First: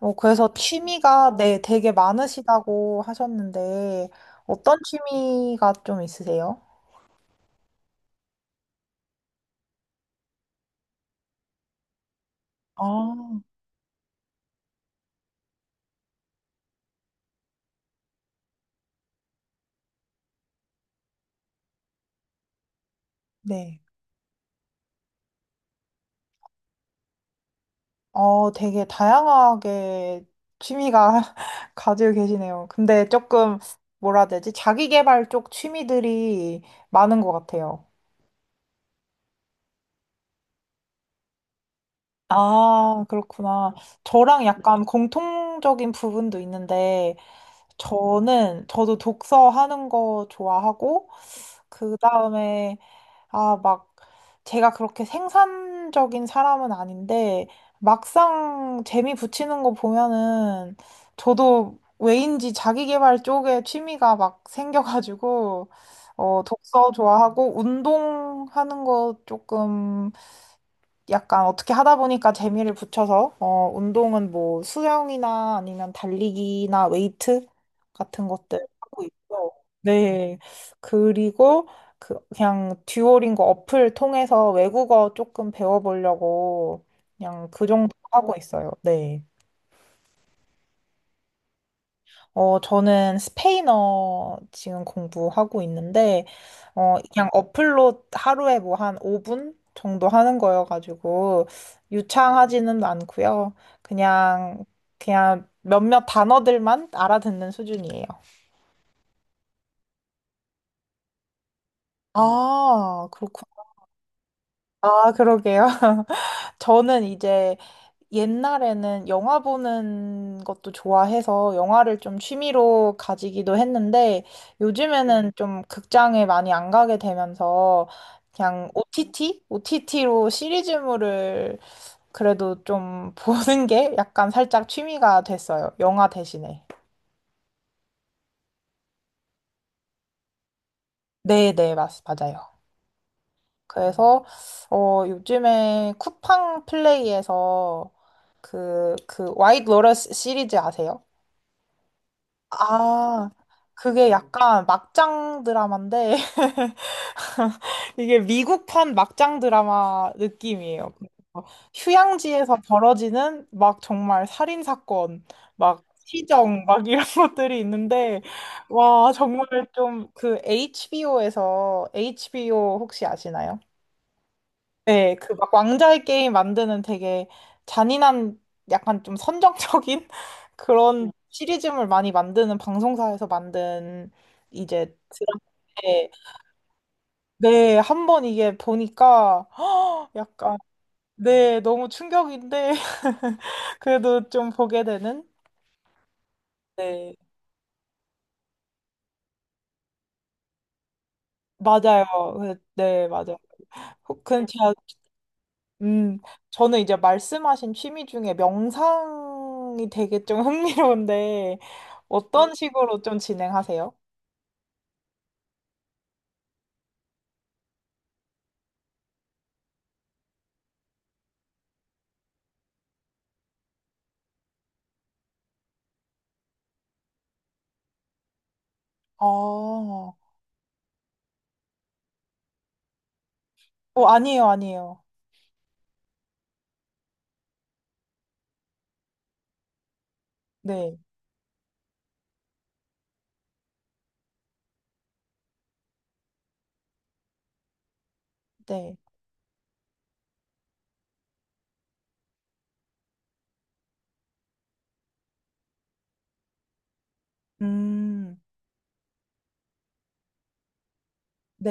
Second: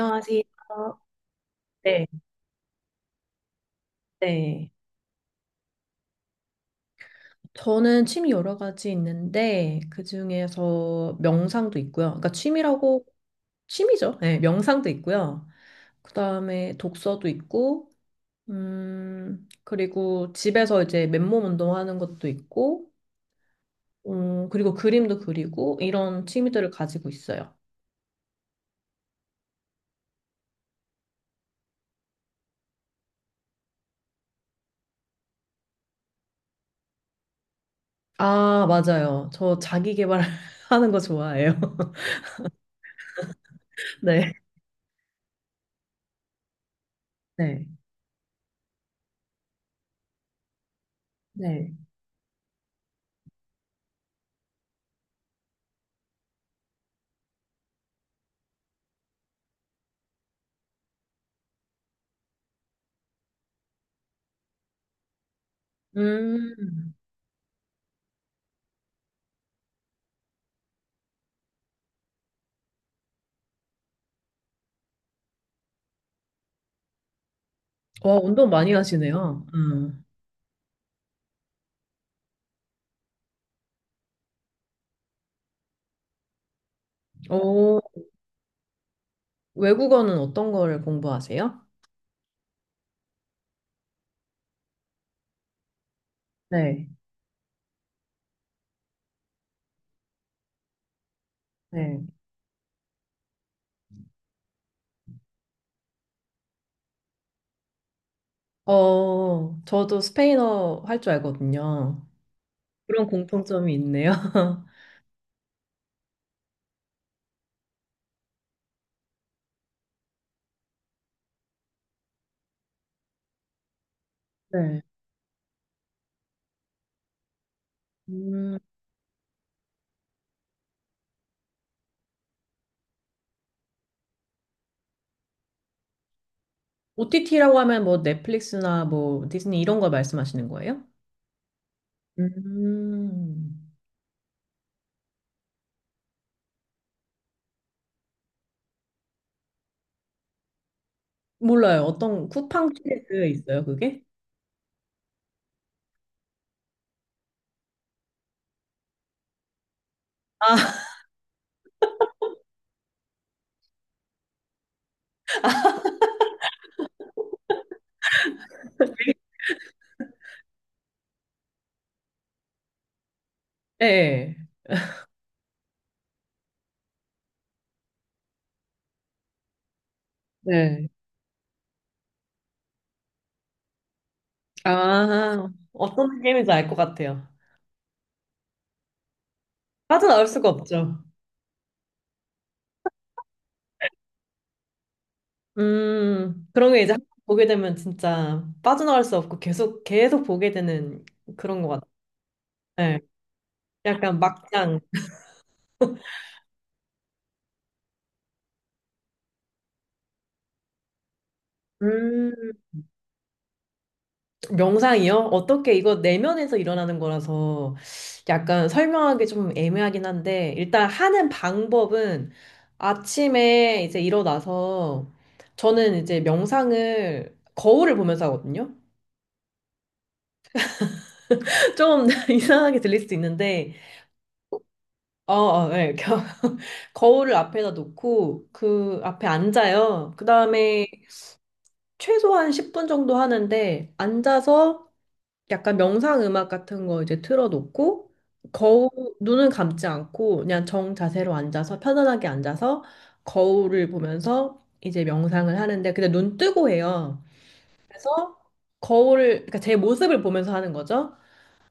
그래서 취미가 네, 되게 네, 많으시다고 하셨는데, 네. 어떤 취미가 좀 있으세요? 저는 취미 여러 가지 있는데 그중에서 명상도 있고요. 그러니까 취미라고 아, 취미죠. 네, 명상도 있고요. 그다음에 독서도 있고, 그리고 집에서 이제 맨몸 운동하는 것도 있고, 네. 그리고 그림도 그리고 이런 취미들을 가지고 있어요. 되게 다양하게 취미가 가지고 계시네요. 근데 조금, 뭐라 해야 되지? 자기 개발 쪽 취미들이 많은 것 같아요. 아, 맞아요. 저 자기 개발하는 거 좋아해요. 아, 그렇구나. 네. 저랑 약간 공통적인 부분도 있는데, 네. 저도 독서하는 거 좋아하고, 네. 그 다음에 막, 제가 그렇게 생산적인 사람은 아닌데, 막상 재미 붙이는 거 보면은, 저도 왜인지 자기계발 쪽에 취미가 막 생겨가지고, 독서 음. 좋아하고, 운동하는 거 조금 약간 어떻게 하다 보니까 재미를 붙여서, 운동은 뭐 수영이나 아니면 달리기나 웨이트 와, 같은 운동 것들 많이 하고 하시네요. 있고, 음. 네. 그리고 그냥 듀오링고 어플 통해서 외국어 조금 배워보려고 그냥 그 어, 정도 하고 있어요. 네. 외국어는 어떤 거를 공부하세요? 저는 스페인어 지금 공부하고 있는데, 네, 그냥 어플로 하루에 뭐 한 5분 정도 하는 거여가지고, 네. 유창하지는 않고요. 그냥, 그냥 몇몇 단어들만 알아듣는 수준이에요. 저도 스페인어 할 줄 알거든요. 그런 아, 그렇구나. 공통점이 있네요. 아, 그러게요. 저는 이제 옛날에는 영화 보는 것도 좋아해서 영화를 좀 취미로 가지기도 했는데 네. 요즘에는 좀 극장에 많이 안 가게 되면서 음. 그냥 OTT? OTT로 시리즈물을 그래도 좀 보는 게 약간 살짝 취미가 됐어요. 영화 대신에. OTT라고 하면 뭐 넷플릭스나 뭐 디즈니 이런 걸 말씀하시는 거예요? 네, 네, 맞아요. 음, 그래서 요즘에 쿠팡 플레이에서 그 와이드 로러스 시리즈 아세요? 몰라요. 어떤 쿠팡 시리즈 아, 있어요, 그게? 그게 약간 막장 드라마인데, 이게 미국판 막장 드라마 아, 느낌이에요. 그래서 휴양지에서 벌어지는 막 정말 살인 사건, 막 시정, 막 이런 것들이 있는데, 와, 정말 좀 그 HBO에서, HBO 혹시 아시나요? 네. 네, 그 막 왕자의 게임 만드는 되게 잔인한 약간 좀 선정적인 네. 그런 시리즈물 많이 만드는 방송사에서 만든 이제 아, 드라마인데 어떤 게임인지 알 것 같아요. 네, 한번 이게 보니까 빠져나올 수가 약간 없죠. 네, 너무 충격인데 그래도 좀 보게 되는 그런 게 이제 한번 네, 보게 되면 진짜 빠져나갈 수 없고 계속, 계속 보게 되는 그런 것 같아요. 맞아요. 네. 네, 맞아요. 약간 근데 제가 막장. 음, 저는 이제 말씀하신 취미 중에 명상이 되게 좀 흥미로운데, 음, 어떤 식으로 좀 진행하세요? 명상이요? 어떻게 이거 내면에서 일어나는 거라서 약간 설명하기 좀 애매하긴 한데, 일단 하는 방법은 아침에 이제 일어나서, 저는 이제 명상을 거울을 보면서 하거든요. 아, 좀 이상하게 들릴 수도 있는데. 아니에요, 아니에요. 어, 어, 네. 거울을 앞에다 놓고 그 앞에 앉아요. 그 다음에 네, 최소한 10분 정도 하는데, 앉아서 약간 명상 음악 같은 거 이제 틀어놓고, 거울, 네. 눈은 감지 않고 그냥 정 자세로 앉아서, 편안하게 앉아서 거울을 보면서 이제 명상을 하는데, 근데 눈 뜨고 해요. 음, 그래서 거울을, 그러니까 제 모습을 보면서 하는 거죠.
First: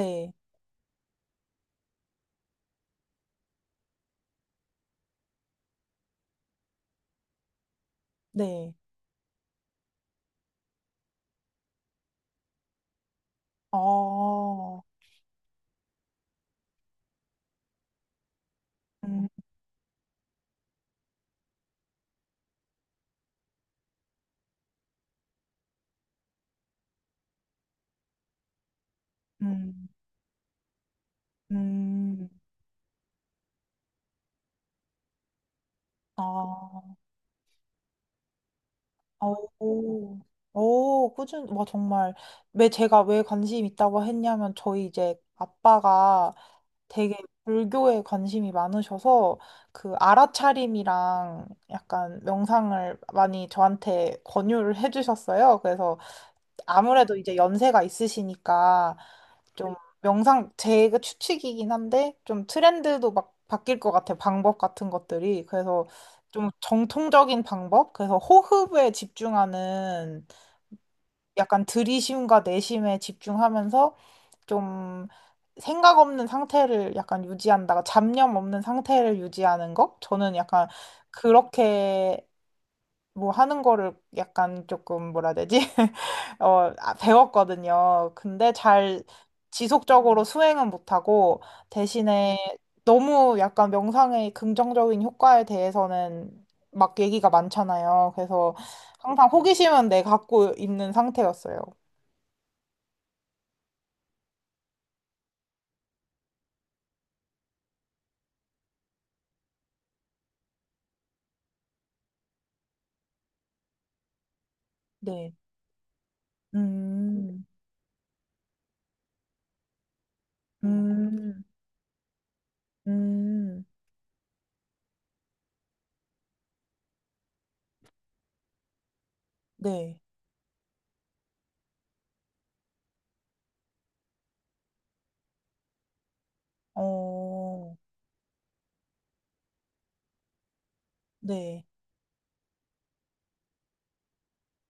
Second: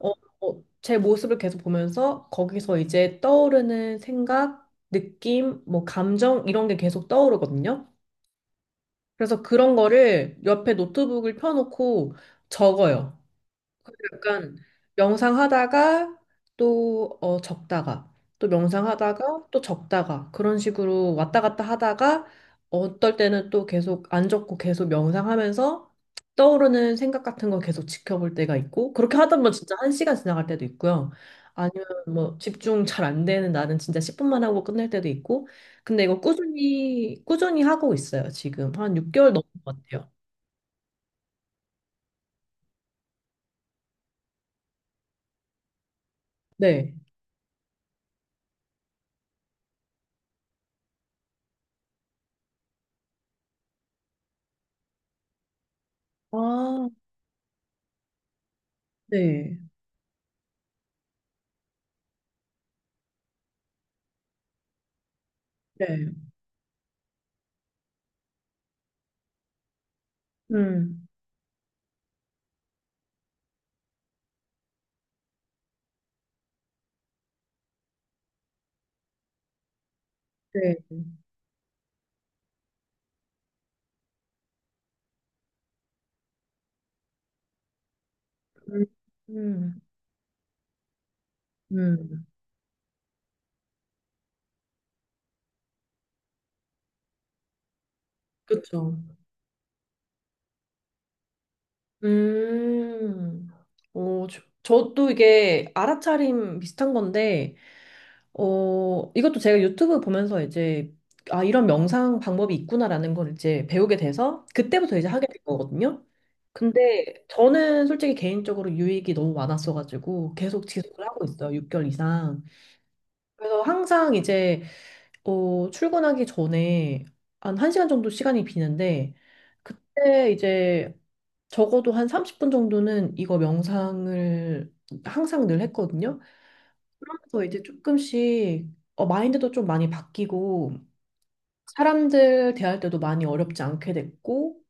어, 제 모습을 계속 보면서 거기서 이제 떠오르는 생각, 느낌, 뭐 감정 이런 게 계속 떠오르거든요. 네. 그래서 그런 거를 옆에 노트북을 펴놓고 적어요. 약간 어, 명상하다가 또 적다가, 또 음, 명상하다가 또 적다가 그런 식으로 왔다 갔다 하다가, 어떨 때는 또 계속 안 적고 계속 명상하면서 떠오르는 생각 같은 거 계속 지켜볼 때가 있고, 그렇게 하다 보면 진짜 음, 한 시간 지나갈 때도 있고요. 아니면 음, 뭐 집중 잘 안 되는 나는 진짜 10분만 하고 끝낼 때도 있고. 근데 이거 아. 꾸준히 꾸준히 하고 있어요. 지금 한 6개월 넘은 것 같아요. 오, 오, 꾸준, 와, 정말. 왜 제가 왜 관심 있다고 했냐면, 저희 이제 아빠가 네. 되게 불교에 관심이 많으셔서, 그 알아차림이랑 약간 명상을 많이 저한테 권유를 해주셨어요. 그래서 아, 아무래도 이제 연세가 있으시니까 네. 좀 명상 제가 추측이긴 한데 좀 트렌드도 막 바뀔 것 같아요. 방법 같은 것들이. 그래서 네. 좀 정통적인 방법? 그래서 호흡에 집중하는 음. 약간 들이쉼과 내쉼에 집중하면서 좀 생각 없는 상태를 약간 유지한다가 잡념 없는 상태를 유지하는 거? 저는 약간 네. 그렇게 뭐 하는 거를 약간 조금 뭐라 해야 되지? 배웠거든요. 근데 음, 잘 음, 지속적으로 수행은 못하고 음. 대신에 너무 약간 명상의 긍정적인 효과에 대해서는 막 얘기가 많잖아요. 그래서 그쵸. 항상 호기심은 내 갖고 있는 상태였어요. 음. 저도 이게 알아차림 비슷한 건데, 이것도 제가 유튜브 보면서 이제, 아, 이런 명상 방법이 있구나라는 걸 이제 배우게 돼서, 그때부터 이제 하게 네. 된 거거든요. 근데 음, 저는 솔직히 개인적으로 유익이 너무 많았어가지고, 계속 지속을 하고 음, 있어요. 6개월 이상. 그래서 음, 항상 이제, 출근하기 전에 한 1시간 정도 시간이 비는데, 네. 그때 이제 적어도 한 30분 정도는 이거 명상을 항상 늘 했거든요. 그러면서 이제 어, 조금씩 마인드도 좀 많이 바뀌고, 네, 사람들 대할 때도 많이 어렵지 않게 됐고,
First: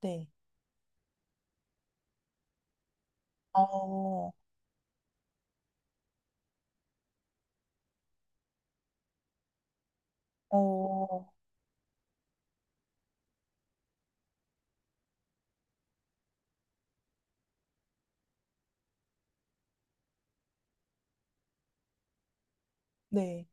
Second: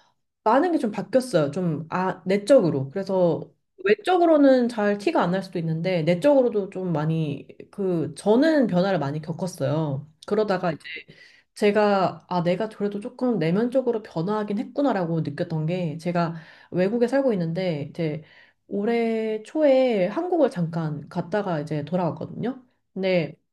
네. 많은 게 좀 바뀌었어요. 좀, 아, 내적으로. 그래서 어, 외적으로는 잘 티가 안 날 수도 있는데, 내적으로도 좀 많이, 그, 저는 변화를 많이 겪었어요. 그러다가 이제 어, 제가, 아, 내가 그래도 조금 내면적으로 변화하긴 했구나라고 느꼈던 게, 제가 외국에 살고 있는데, 이제 올해 초에 한국을 잠깐 갔다가 이제 돌아왔거든요. 근데 네.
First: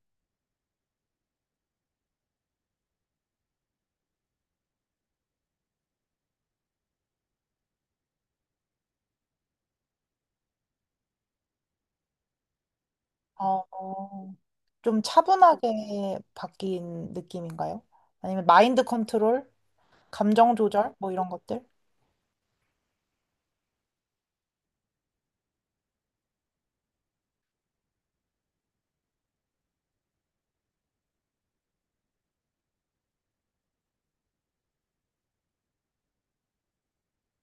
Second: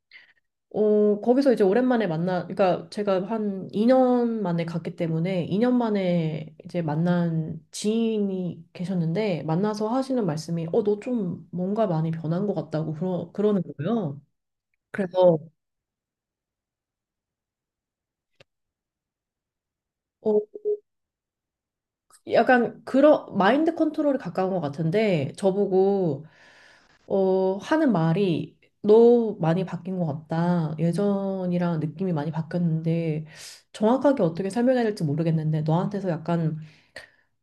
거기서 이제 오랜만에 만나, 그러니까 제가 한 2년 만에 갔기 때문에 2년 만에 이제 만난 지인이 계셨는데, 만나서 하시는 말씀이 너 좀 뭔가 많이 변한 것 같다고 그러는 거예요. 어. 좀 그래서 차분하게 바뀐 느낌인가요? 아니면 마인드 컨트롤, 어, 감정 조절, 뭐 이런 것들? 약간 그런 마인드 컨트롤에 가까운 것 같은데, 저보고 하는 말이 너 많이 바뀐 것 같다. 예전이랑 느낌이 많이 바뀌었는데, 정확하게 어떻게 설명해야 될지 모르겠는데, 너한테서 약간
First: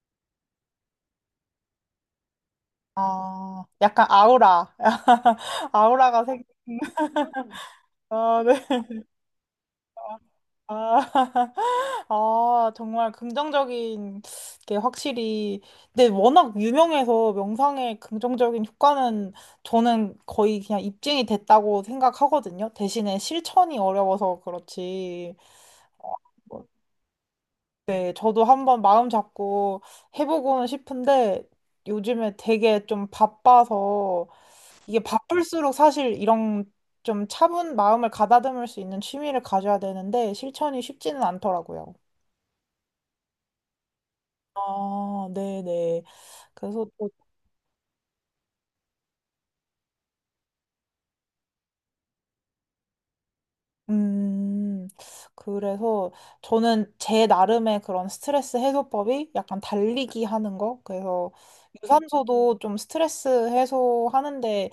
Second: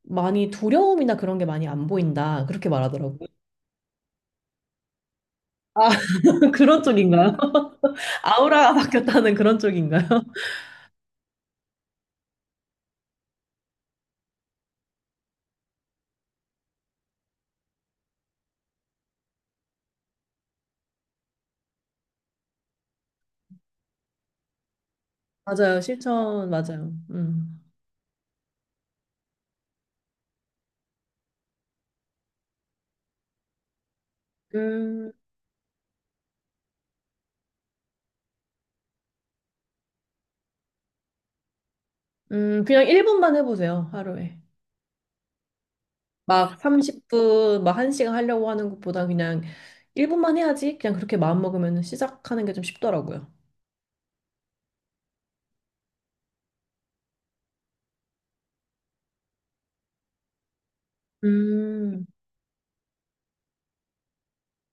많이 두려움이나 그런 게 많이 안 보인다. 그렇게 말하더라고요. 아, 약간 아우라. 아, 아우라가 생긴. 그런 쪽인가요? 아, 아우라가 네. 바뀌었다는 그런 쪽인가요? 아, 아, 정말 긍정적인 게 확실히. 근데 워낙 유명해서 명상의 긍정적인 효과는 저는 거의 그냥 입증이 됐다고 생각하거든요. 대신에 실천이 어려워서 그렇지. 맞아요. 실천, 어, 맞아요. 음. 네, 저도 한번 마음 잡고 해보고는 싶은데 요즘에 되게 좀 바빠서 이게 음, 바쁠수록 사실 이런 좀 차분 마음을 가다듬을 수 있는 취미를 가져야 되는데 실천이 쉽지는 않더라고요. 그냥 1분만 해보세요. 하루에. 아, 네네. 막 그래서 또, 30분, 막 한 시간 하려고 하는 것보다 그냥 1분만 해야지. 그냥 그렇게 마음먹으면 시작하는 게 좀 쉽더라고요. 음, 그래서 저는 제 나름의 그런 스트레스 해소법이 약간 달리기 하는 거. 그래서 음, 유산소도 좀 스트레스 해소하는데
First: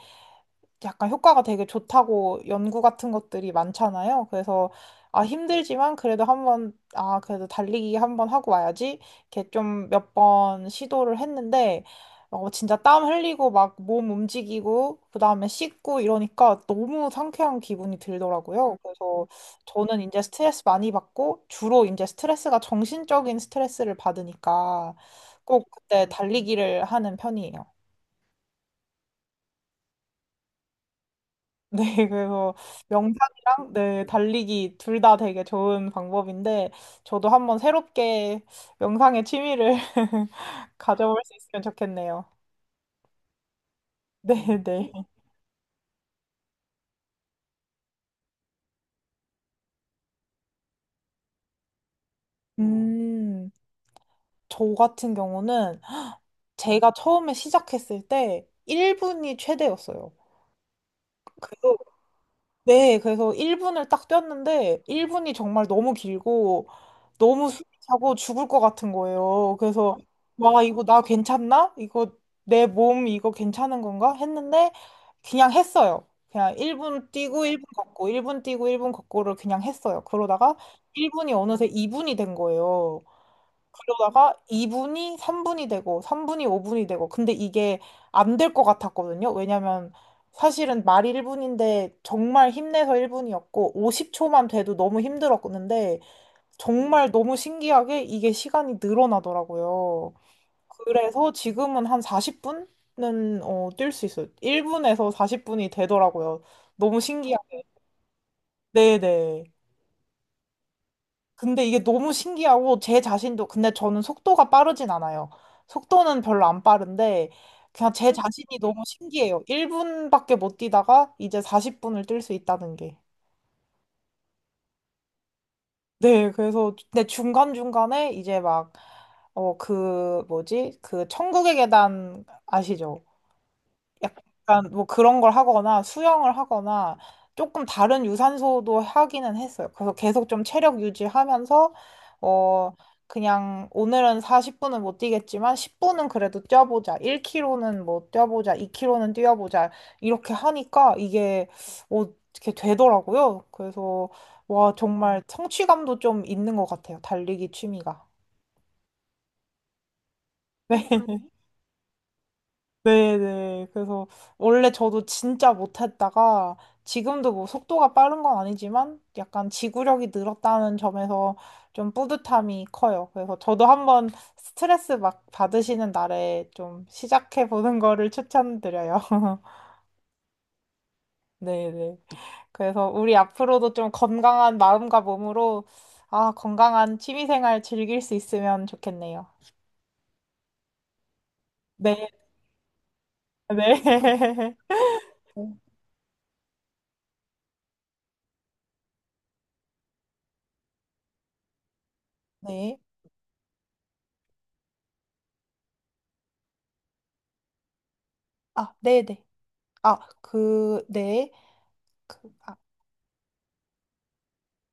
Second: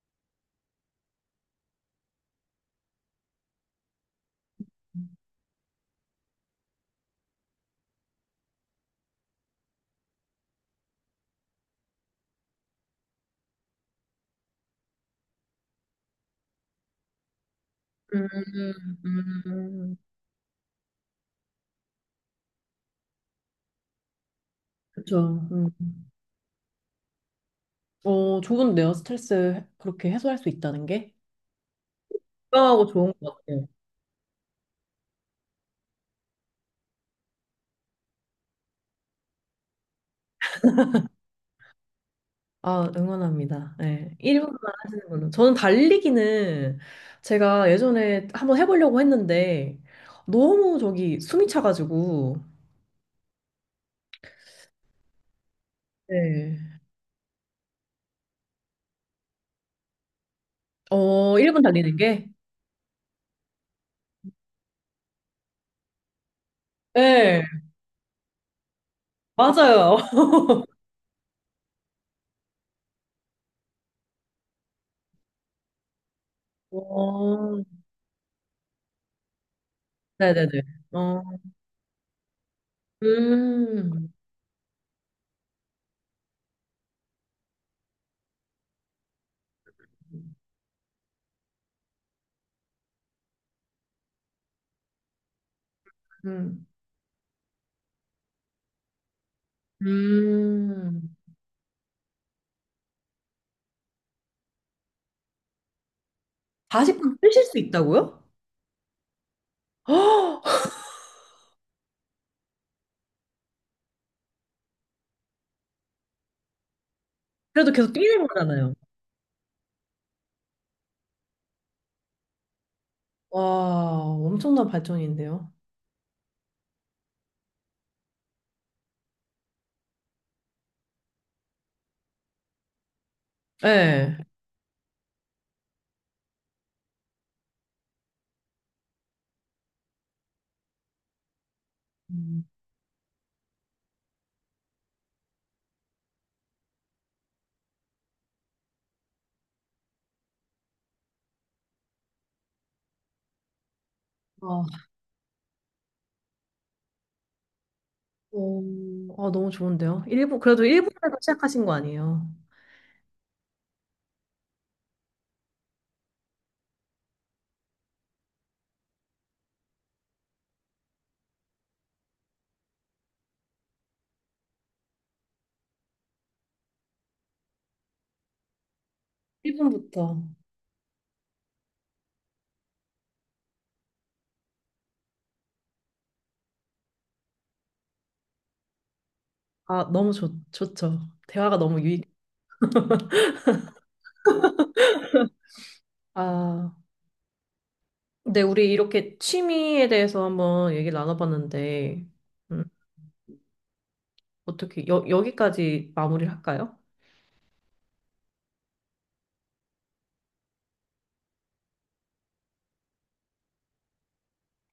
약간 효과가 되게 좋다고 연구 같은 것들이 많잖아요. 그래서 힘들지만 그래도 한번 그래도 달리기 한번 하고 와야지 이렇게 좀 몇 번 시도를 했는데 진짜 땀 흘리고 막 몸 움직이고 그다음에 씻고 이러니까 너무 상쾌한 기분이 음, 들더라고요. 그래서 음. 저는 이제 스트레스 많이 받고 주로 이제 스트레스가 정신적인 스트레스를 받으니까 그렇죠. 음. 꼭 그때 달리기를 하는 편이에요. 좋은데요. 스트레스 그렇게 해소할 수 있다는 게. 네, 그래서 건강하고 좋은 것 같아요. 명상이랑 네, 달리기 둘 다 되게 좋은 방법인데 저도 한번 새롭게 명상의 취미를 가져볼 수 있으면 좋겠네요. 아, 응원합니다. 네, 1분만 네, 네. 하시는 분은. 저는 달리기는 제가 예전에 한번 해보려고 했는데 너무 저기 숨이 차가지고. 음, 저 같은 경우는 네. 제가 처음에 시작했을 때 1분이 최대였어요. 어, 1분 달리는 게? 네, 그래서 1분을 딱 뛰었는데 1분이 정말 너무 길고 네, 너무 숨이 차고 죽을 것 같은 거예요. 그래서 맞아요. 와, 이거 나 괜찮나? 이거 내 몸 이거 괜찮은 건가? 했는데 그냥 했어요. 그냥 1분 뛰고 어, 1분 걷고 1분 뛰고 1분 걷고를 그냥 했어요. 네네네. 그러다가 어, 1분이 어느새 2분이 된 거예요. 음, 그러다가 2분이 3분이 되고 3분이 5분이 되고 근데 이게 안 될 것 같았거든요. 왜냐면 사실은 말이 1분인데 정말 힘내서 1분이었고 50초만 돼도 너무 힘들었는데 음, 정말 너무 신기하게 이게 시간이 늘어나더라고요. 음. 그래서 지금은 한 40분은 뛸 수 있어요. 1분에서 40분이 되더라고요. 너무 40분 신기하 뛰실 수 있다고요? 네네. 헉! 근데 이게 너무 신기하고 제 자신도 근데 저는 속도가 빠르진 않아요. 속도는 별로 안 빠른데 그래도 계속 그냥 제 뛰는 자신이 거잖아요. 너무 신기해요. 1분밖에 못 뛰다가 이제 40분을 뛸 수 있다는 게. 와, 엄청난 발전인데요. 네, 그래서 근데 중간중간에 이제 막 그 뭐지? 그 천국의 계단 아시죠? 네. 약간 뭐 그런 걸 하거나 수영을 하거나 조금 다른 유산소도 하기는 했어요. 그래서 계속 좀 체력 유지하면서 음. 어 그냥 오늘은 40분은 못 뛰겠지만 10분은 그래도 뛰어보자. 1km는 뭐 뛰어보자. 2km는 뛰어보자. 이렇게 하니까 이게 어 이렇게 되더라고요. 그래서 와 아, 정말 성취감도 좀 있는 것 같아요. 달리기 취미가. 오, 아, 너무 좋은데요. 일본, 그래도 일본에서 네. 시작하신 거 아니에요? 네네. 그래서 원래 저도 진짜 못했다가 지금도 뭐 속도가 빠른 건 아니지만 약간 지구력이 늘었다는 점에서 좀 뿌듯함이 커요. 그래서 저도 한번 스트레스 막 받으시는 날에 좀 시작해 보는 거를 추천드려요. 일본부터. 네네. 그래서 우리 앞으로도 좀 건강한 마음과 몸으로 아, 건강한 취미생활 즐길 수 있으면 좋겠네요. 아, 너무 좋죠. 대화가 너무 유익. 네, 네. 아, 근데 우리 이렇게 취미에 대해서 한번 얘기를 나눠봤는데, 음. 네. 어떻게 여기까지 마무리를 할까요? 아, 네네. 아, 그, 네. 그, 아,